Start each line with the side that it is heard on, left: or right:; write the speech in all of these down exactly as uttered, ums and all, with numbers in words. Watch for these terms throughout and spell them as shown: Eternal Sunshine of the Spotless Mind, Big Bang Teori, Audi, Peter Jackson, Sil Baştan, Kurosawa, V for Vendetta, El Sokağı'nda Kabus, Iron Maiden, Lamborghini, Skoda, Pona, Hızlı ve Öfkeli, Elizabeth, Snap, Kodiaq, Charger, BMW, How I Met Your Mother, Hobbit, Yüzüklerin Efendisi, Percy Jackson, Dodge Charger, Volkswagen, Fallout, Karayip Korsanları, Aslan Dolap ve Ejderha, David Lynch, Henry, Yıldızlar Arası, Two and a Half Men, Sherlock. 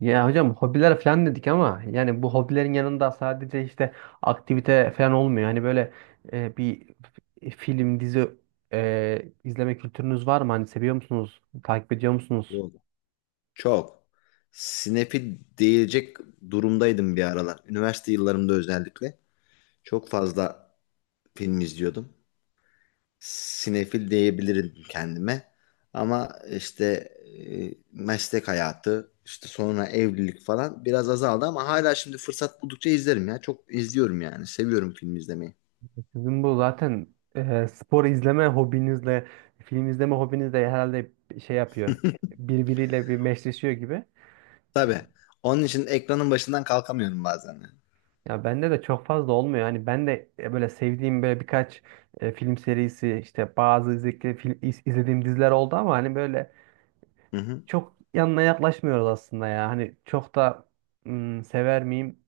right: Ya hocam, hobiler falan dedik ama yani bu hobilerin yanında sadece işte aktivite falan olmuyor. Hani böyle e, bir f- film, dizi e, izleme kültürünüz var mı? Hani seviyor musunuz? Takip ediyor musunuz?
left: Yok. Çok. Snap'i diyecek durumdaydım bir aralar. Üniversite yıllarımda özellikle. Çok fazla film izliyordum. Sinefil diyebilirim kendime. Ama işte e, meslek hayatı, işte sonra evlilik falan biraz azaldı ama hala şimdi fırsat buldukça izlerim ya. Çok izliyorum yani. Seviyorum film izlemeyi.
right: Sizin bu zaten e, spor izleme hobinizle, film izleme hobinizle herhalde şey yapıyor. Birbiriyle bir meşleşiyor gibi.
left: Tabii. Onun için ekranın başından kalkamıyorum bazen, yani.
right: Ya bende de çok fazla olmuyor. Hani ben de e, böyle sevdiğim böyle birkaç e, film serisi işte bazı izlediğim, izlediğim diziler oldu ama hani böyle
left: Hı hı.
right: çok yanına yaklaşmıyoruz aslında ya. Hani çok da ım, sever miyim?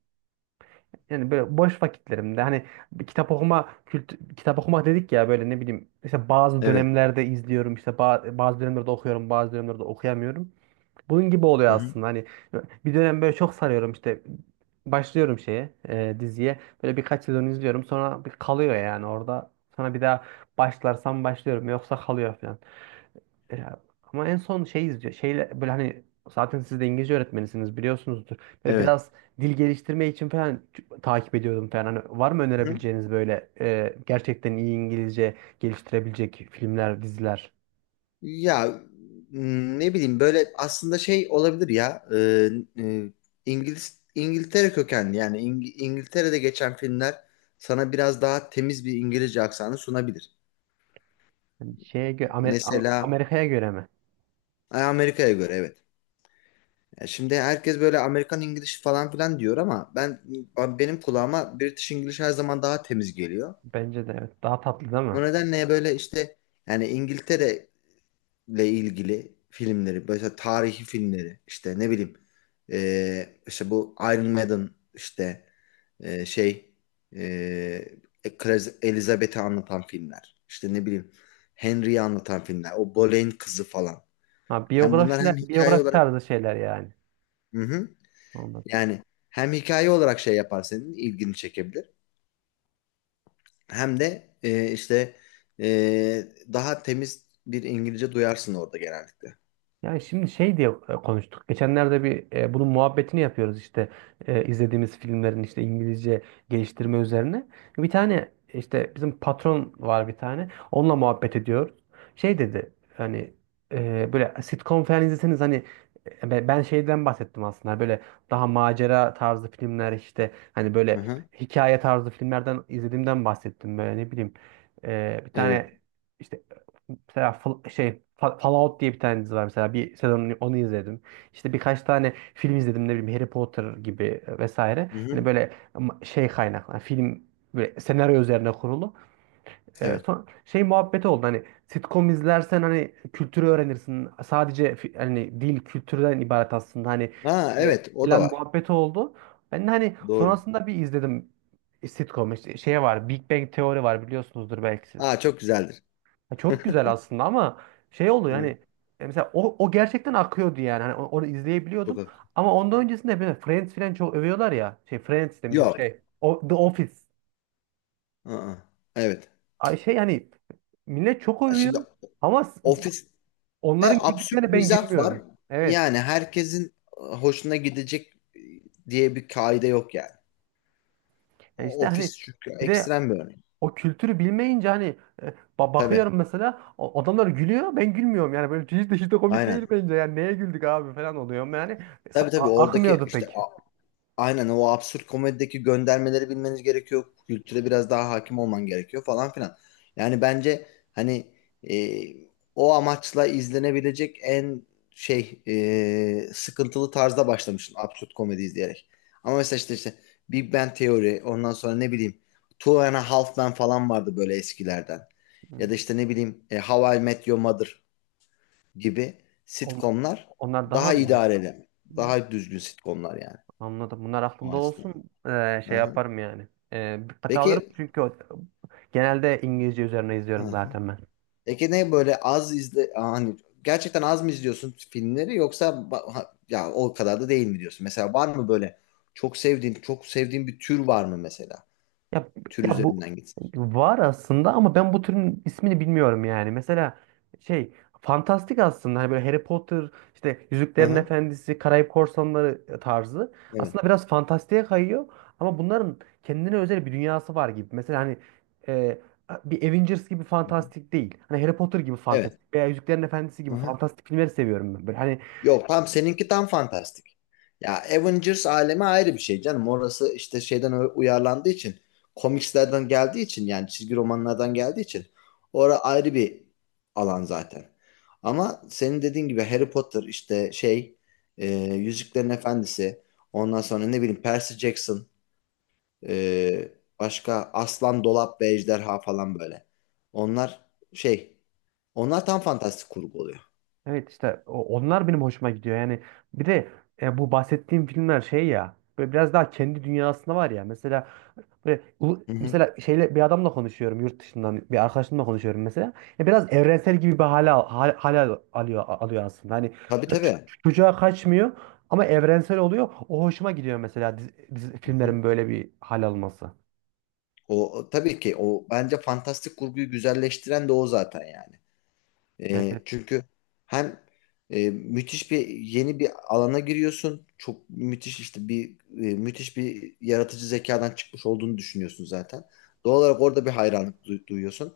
right: Yani böyle boş vakitlerimde hani bir kitap okuma kültü, kitap okumak dedik ya böyle ne bileyim işte bazı
left: Evet.
right: dönemlerde izliyorum işte ba- bazı dönemlerde okuyorum bazı dönemlerde okuyamıyorum. Bunun gibi oluyor
left: Hı hı.
right: aslında hani bir dönem böyle çok sarıyorum işte başlıyorum şeye e, diziye böyle birkaç sezon izliyorum sonra bir kalıyor yani orada sonra bir daha başlarsam başlıyorum yoksa kalıyor falan. E, ama en son şey izliyor. Şeyle böyle hani zaten siz de İngilizce öğretmenisiniz biliyorsunuzdur. Ve
left: Evet.
right: biraz dil geliştirme için falan ç- takip ediyordum falan. Hani var mı
left: Hı hı.
right: önerebileceğiniz böyle e, gerçekten iyi İngilizce geliştirebilecek filmler, diziler?
left: Ya m, ne bileyim böyle aslında şey olabilir ya e, e, İngiliz İngiltere kökenli yani İng- İngiltere'de geçen filmler sana biraz daha temiz bir İngilizce aksanı sunabilir.
right: Hani şeye gö- Amer- A-
left: Mesela
right: Amerika'ya göre mi?
left: e, Amerika'ya göre, evet. Ya şimdi herkes böyle Amerikan İngiliz falan filan diyor ama ben benim kulağıma British İngiliz her zaman daha temiz geliyor.
right: Bence de evet. Daha tatlı değil mi?
left: O nedenle böyle işte yani İngiltere ilgili filmleri, mesela tarihi filmleri, işte ne bileyim, e, işte bu Iron Maiden, işte e, şey, e, Kraliz- Elizabeth'i anlatan filmler, işte ne bileyim, Henry'i anlatan filmler, o Boleyn kızı falan.
right: Ha,
left: Hem bunlar
right: biyografiler,
left: hem hikaye
right: biyografi
left: olarak,
right: tarzı şeyler yani.
left: hı hı, yani hem hikaye olarak şey yapar, senin ilgini çekebilir, hem de e, işte e, daha temiz bir İngilizce duyarsın orada genellikle.
right: Yani şimdi şey diye e, konuştuk. Geçenlerde bir e, bunun muhabbetini yapıyoruz işte e, izlediğimiz filmlerin işte İngilizce geliştirme üzerine. Bir tane işte bizim patron var bir tane. Onunla muhabbet ediyoruz. Şey dedi hani e, böyle sitcom falan izleseniz hani e, be- ben şeyden bahsettim aslında böyle daha macera tarzı filmler işte hani
left: Hı
right: böyle
left: hı,
right: hikaye tarzı filmlerden izlediğimden bahsettim böyle ne bileyim. E, bir
left: evet.
right: tane işte mesela Fal- şey Fa- Fallout diye bir tane dizi var mesela bir sezon onu izledim. İşte birkaç tane film izledim, ne bileyim, Harry Potter gibi e, vesaire.
left: Hı
right: Yani
left: hı,
right: böyle ama şey kaynaklı yani film böyle senaryo üzerine kurulu. E,
left: evet.
right: son şey muhabbeti oldu hani sitcom izlersen hani kültürü öğrenirsin. Sadece fi- hani dil kültürden ibaret aslında hani
left: Ha
right: e,
left: evet, o da
right: falan
left: var.
right: muhabbeti oldu. Ben de hani
left: Doğru.
right: sonrasında bir izledim sitcom işte şey var, Big Bang Teori var, biliyorsunuzdur belki siz.
left: Aa, çok güzeldir.
right: Ya çok güzel aslında ama şey oldu yani
left: Evet.
right: e, mesela o, o gerçekten akıyordu yani hani o- onu
left: Çok
right: izleyebiliyordum
left: haklı.
right: ama ondan öncesinde hep böyle Friends falan çok övüyorlar ya, şey Friends demişim,
left: Yok.
right: şey o, The Office.
left: Aa, evet.
right: Ay şey yani millet çok
left: Ya
right: övüyor
left: şimdi
right: ama s-
left: ofiste
right: onların güldüklerine
left: absürt
right: ben
left: mizah var.
right: gülmüyorum, evet.
left: Yani herkesin hoşuna gidecek diye bir kaide yok yani.
right: Yani işte hani
left: Ofis çünkü
right: bir de
left: ekstrem bir örnek.
right: o kültürü bilmeyince hani e, ba-
left: Tabii.
right: bakıyorum mesela o- adamlar gülüyor, ben gülmüyorum, yani böyle hiç de hiç de komik değil
left: Aynen.
right: bence, yani neye güldük abi falan oluyorum yani. e,
left: Tabii
right: Sa-
left: tabii,
right: a-
left: oradaki
right: akmıyordu
left: işte
right: pek.
left: aynen o absürt komedideki göndermeleri bilmeniz gerekiyor. Kültüre biraz daha hakim olman gerekiyor falan filan. Yani bence hani e, o amaçla izlenebilecek en şey, e, sıkıntılı tarzda başlamıştım absürt komedi izleyerek. Ama mesela işte, işte Big Bang Theory, ondan sonra ne bileyim Two and a Half Men falan vardı böyle eskilerden. Ya da
right: Hmm.
left: işte ne bileyim e, How I Met Your Mother gibi
right: Onlar,
left: sitcomlar
right: onlar daha
left: daha
right: mı iyi?
left: idareli.
right: Hmm.
left: Daha düzgün sitcomlar yani.
right: Anladım. Bunlar
left: O
right: aklımda
left: açıdan.
right: olsun. Ee,
left: Hı
right: şey
left: hı.
right: yaparım yani. Ee, dikkate alırım
left: Peki
right: çünkü o- genelde İngilizce üzerine izliyorum
left: ha.
right: zaten ben.
left: Peki ne böyle az izle hani gerçekten az mı izliyorsun filmleri yoksa ba- ha- ya o kadar da değil mi diyorsun? Mesela var mı böyle çok sevdiğin çok sevdiğin bir tür var mı mesela?
right: Ya,
left: Tür
right: ya bu
left: üzerinden gitsin.
right: var aslında ama ben bu türün ismini bilmiyorum yani. Mesela şey fantastik aslında hani böyle Harry Potter, işte
left: Hı
right: Yüzüklerin
left: hı.
right: Efendisi, Karayip Korsanları tarzı.
left: Evet.
right: Aslında biraz fantastiğe kayıyor ama bunların kendine özel bir dünyası var gibi. Mesela hani e, bir Avengers gibi
left: Hı hı.
right: fantastik değil. Hani Harry Potter gibi
left: Evet.
right: fantastik veya Yüzüklerin Efendisi
left: Hı
right: gibi
left: hı.
right: fantastik filmleri seviyorum ben. Böyle hani.
left: Yok, tam seninki tam fantastik. Ya Avengers alemi ayrı bir şey canım. Orası işte şeyden u- uyarlandığı için, komikslerden geldiği için, yani çizgi romanlardan geldiği için orası ayrı bir alan zaten. Ama senin dediğin gibi Harry Potter, işte şey, e, Yüzüklerin Efendisi, ondan sonra ne bileyim Percy Jackson, e, başka Aslan Dolap ve Ejderha falan böyle. Onlar şey onlar tam fantastik kurgu oluyor.
right: Evet, işte o- onlar benim hoşuma gidiyor. Yani bir de e, bu bahsettiğim filmler şey ya böyle biraz daha kendi dünyasında var ya. Mesela böyle ulu-
left: Hı hı.
right: mesela şeyle bir adamla konuşuyorum, yurt dışından bir arkadaşımla konuşuyorum mesela. Ya biraz evrensel gibi bir hale al- hal- hale al- alıyor alıyor aslında. Hani
left: Tabii
right: ç-
left: tabii.
right: çocuğa kaçmıyor ama evrensel oluyor. O hoşuma gidiyor mesela dizi, dizi-
left: Hı hı.
right: filmlerin böyle bir hal alması.
left: O, o tabii ki o bence fantastik kurguyu güzelleştiren de o zaten yani. E,
right: Evet.
left: çünkü hem e, müthiş bir yeni bir alana giriyorsun. Çok müthiş işte bir e, müthiş bir yaratıcı zekadan çıkmış olduğunu düşünüyorsun zaten. Doğal olarak orada bir hayranlık du- duyuyorsun.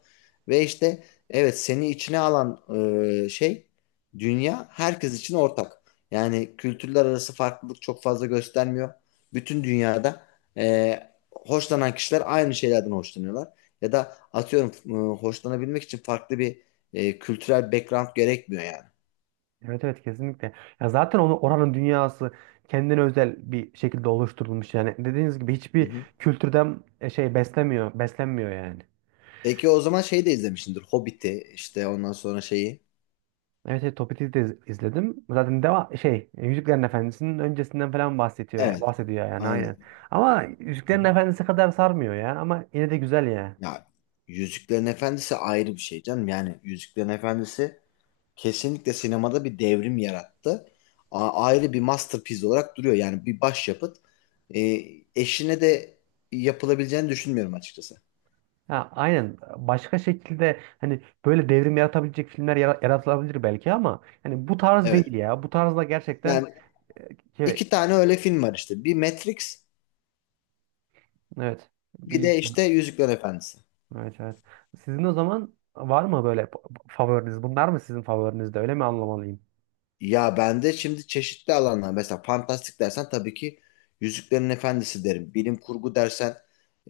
left: Ve işte evet, seni içine alan e, şey dünya herkes için ortak. Yani kültürler arası farklılık çok fazla göstermiyor. Bütün dünyada e, hoşlanan kişiler aynı şeylerden hoşlanıyorlar. Ya da atıyorum, e, hoşlanabilmek için farklı bir e, kültürel background gerekmiyor yani.
right: Evet, evet, kesinlikle. Ya zaten onu, oranın dünyası kendine özel bir şekilde oluşturulmuş yani. Dediğiniz gibi
left: Hı
right: hiçbir
left: hı.
right: kültürden e, şey beslemiyor, beslenmiyor yani.
left: Peki o zaman şeyi de izlemişsindir. Hobbit'i, işte ondan sonra şeyi.
right: Evet, evet, Topik'i de iz- izledim. Zaten deva şey e, Yüzüklerin Efendisi'nin öncesinden falan bahsediyor ya,
left: Evet.
right: bahsediyor yani, aynen.
left: Aynen.
right: Ama
left: Hı hı.
right: Yüzüklerin Efendisi kadar sarmıyor ya ama yine de güzel ya.
left: Ya Yüzüklerin Efendisi ayrı bir şey canım. Yani Yüzüklerin Efendisi kesinlikle sinemada bir devrim yarattı. A- ayrı bir masterpiece olarak duruyor. Yani bir başyapıt. E, Eşine de yapılabileceğini düşünmüyorum açıkçası.
right: Ha, aynen başka şekilde hani böyle devrim yaratabilecek filmler yara- yaratılabilir belki ama hani bu tarz değil
left: Evet.
right: ya. Bu tarzda gerçekten
left: Yani
right: şey,
left: iki tane öyle film var işte. Bir Matrix,
right: evet
left: bir
right: bir.
left: de işte Yüzüklerin Efendisi.
right: Evet, evet. Sizin o zaman var mı böyle p- favoriniz? Bunlar mı sizin favoriniz de, öyle mi anlamalıyım?
left: Ya ben de şimdi çeşitli alanlar, mesela fantastik dersen tabii ki Yüzüklerin Efendisi derim. Bilim kurgu dersen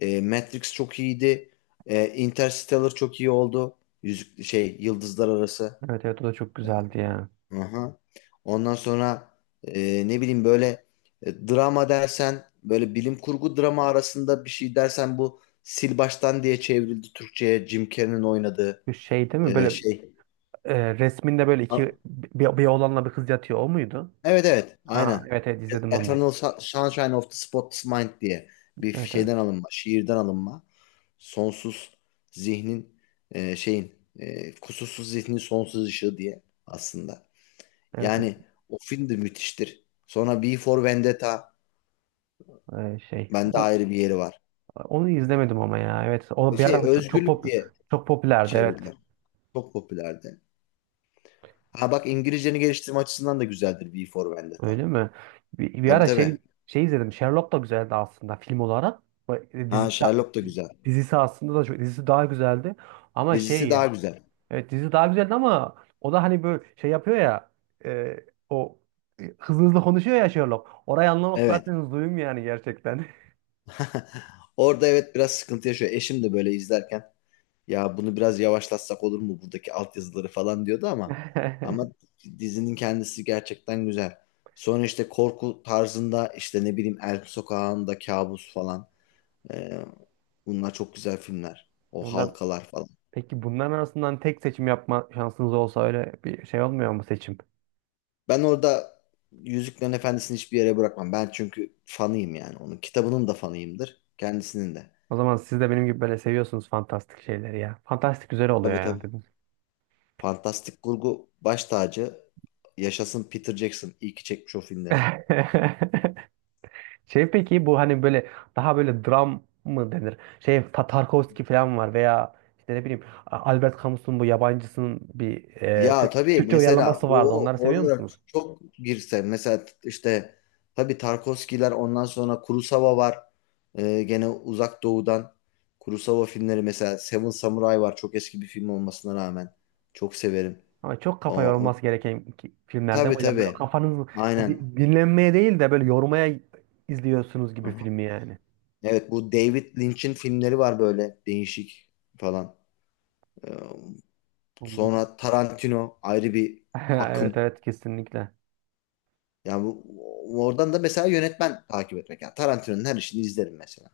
left: e, Matrix çok iyiydi. E, Interstellar çok iyi oldu. Yüzük şey Yıldızlar Arası.
right: Evet, evet, o da çok güzeldi ya.
left: Hı. Ondan sonra e, ne bileyim böyle, e, drama dersen böyle bilim kurgu drama arasında bir şey dersen, bu Sil Baştan diye çevrildi Türkçe'ye, Jim Carrey'nin oynadığı
right: Bu şey değil mi,
left: e,
right: böyle
left: şey.
right: e, resminde böyle
left: A-
right: iki bir, bir oğlanla bir kız yatıyor, o muydu?
left: Evet, evet
right: Ha,
left: aynen.
right: evet, evet, izledim onu da.
left: Eternal Su- Sunshine of the Spotless Mind diye bir
right: Evet, evet.
left: şeyden alınma, şiirden alınma. Sonsuz zihnin, e, şeyin e, kusursuz zihnin sonsuz ışığı diye aslında.
right: Evet, evet.
left: Yani o film de müthiştir. Sonra V for Vendetta
right: Ee, şey
left: bende
right: o,
left: ayrı bir yeri var.
right: onu izlemedim ama ya. Evet, o bir
left: Şey
right: ara çok çok
left: özgürlük
right: pop
left: diye
right: çok popülerdi, evet.
left: çevirdiler. Çok popülerdi. Ha bak, İngilizceni geliştirme açısından da güzeldir V for Vendetta.
right: Öyle mi? Bir, bir
left: Tabii
right: ara şey
left: tabii.
right: şey izledim. Sherlock da güzeldi aslında film olarak. Bu-
left: Ha,
right: Dizi,
left: Sherlock da güzel.
right: dizisi aslında da çok, dizisi daha güzeldi. Ama
left: Dizisi
right: şey,
left: daha güzel.
right: evet dizi daha güzeldi ama o da hani böyle şey yapıyor ya e, o e, hızlı hızlı konuşuyor ya, Sherlock. Orayı anlamak
left: Evet.
right: zaten zulüm yani gerçekten.
left: Orada evet, biraz sıkıntı yaşıyor. Eşim de böyle izlerken, ya bunu biraz yavaşlatsak olur mu, buradaki altyazıları falan diyordu ama ama dizinin kendisi gerçekten güzel. Sonra işte korku tarzında işte ne bileyim El Sokağı'nda Kabus falan. Ee, bunlar çok güzel filmler. O
right: Bundan
left: halkalar falan.
right: peki bunların arasından tek seçim yapma şansınız olsa, öyle bir şey olmuyor mu seçim?
left: Ben orada Yüzüklerin Efendisi'ni hiçbir yere bırakmam. Ben çünkü fanıyım yani onun. Kitabının da fanıyımdır. Kendisinin de.
right: O zaman siz de benim gibi böyle seviyorsunuz fantastik şeyleri ya. Fantastik güzel oluyor
left: Tabii
right: ya,
left: tabii.
right: dedim.
left: Fantastik kurgu baş tacı. Yaşasın Peter Jackson. İyi ki çekmiş o filmleri.
right: Şey peki bu hani böyle daha böyle dram mı denir? Şey Ta- Tarkovski falan var veya işte ne bileyim A- Albert Camus'un bu yabancısının bir e,
left: Ya
right: Türk-
left: tabii
right: Türkçe
left: mesela
right: uyarlaması vardı.
left: o,
right: Onları seviyor
left: orada
right: musunuz?
left: çok girsen mesela işte tabii Tarkovskiler, ondan sonra Kurosawa var. Ee, gene Uzak Doğu'dan Kurosawa filmleri, mesela Seven Samurai var. Çok eski bir film olmasına rağmen çok severim.
right: Ama çok
left: O,
right: kafa
left: o-
right: yorulması gereken ki- filmlerden
left: tabii
right: hocam, böyle
left: tabii.
right: kafanız e,
left: Aynen.
right: di- dinlenmeye değil de böyle yormaya izliyorsunuz gibi
left: Aha.
right: filmi yani.
left: Evet, bu David Lynch'in filmleri var böyle değişik falan. Ee,
right: Anladım.
left: Sonra Tarantino ayrı bir
right: Evet,
left: akım.
right: evet, kesinlikle.
left: Yani bu- oradan da mesela yönetmen takip etmek. Yani Tarantino'nun her işini izlerim mesela.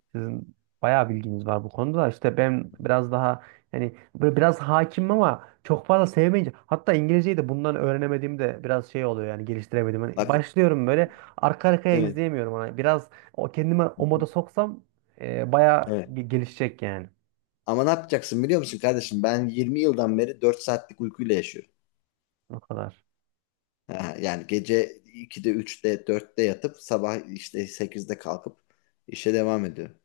right: Sizin bayağı bilginiz var bu konuda da işte, ben biraz daha hani böyle biraz hakimim ama çok fazla sevmeyince, hatta İngilizceyi de bundan öğrenemediğimde biraz şey oluyor yani, geliştiremedim. Hani
left: Bak
right: başlıyorum böyle, arka arkaya
left: evet.
right: izleyemiyorum ona. Biraz o kendime
left: Hı
right: o moda
left: hı.
right: soksam, e, bayağı
left: Evet.
right: ge- gelişecek yani.
left: Ama ne yapacaksın biliyor musun kardeşim? Ben yirmi yıldan beri dört saatlik uykuyla yaşıyorum.
right: O kadar.
left: Ha, yani gece ikide, üçte, dörtte yatıp sabah işte sekizde kalkıp işe devam ediyorum.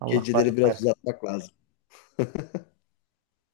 right: Allah
left: Geceleri
right: kolaylık
left: biraz
right: versin.
left: uzatmak lazım.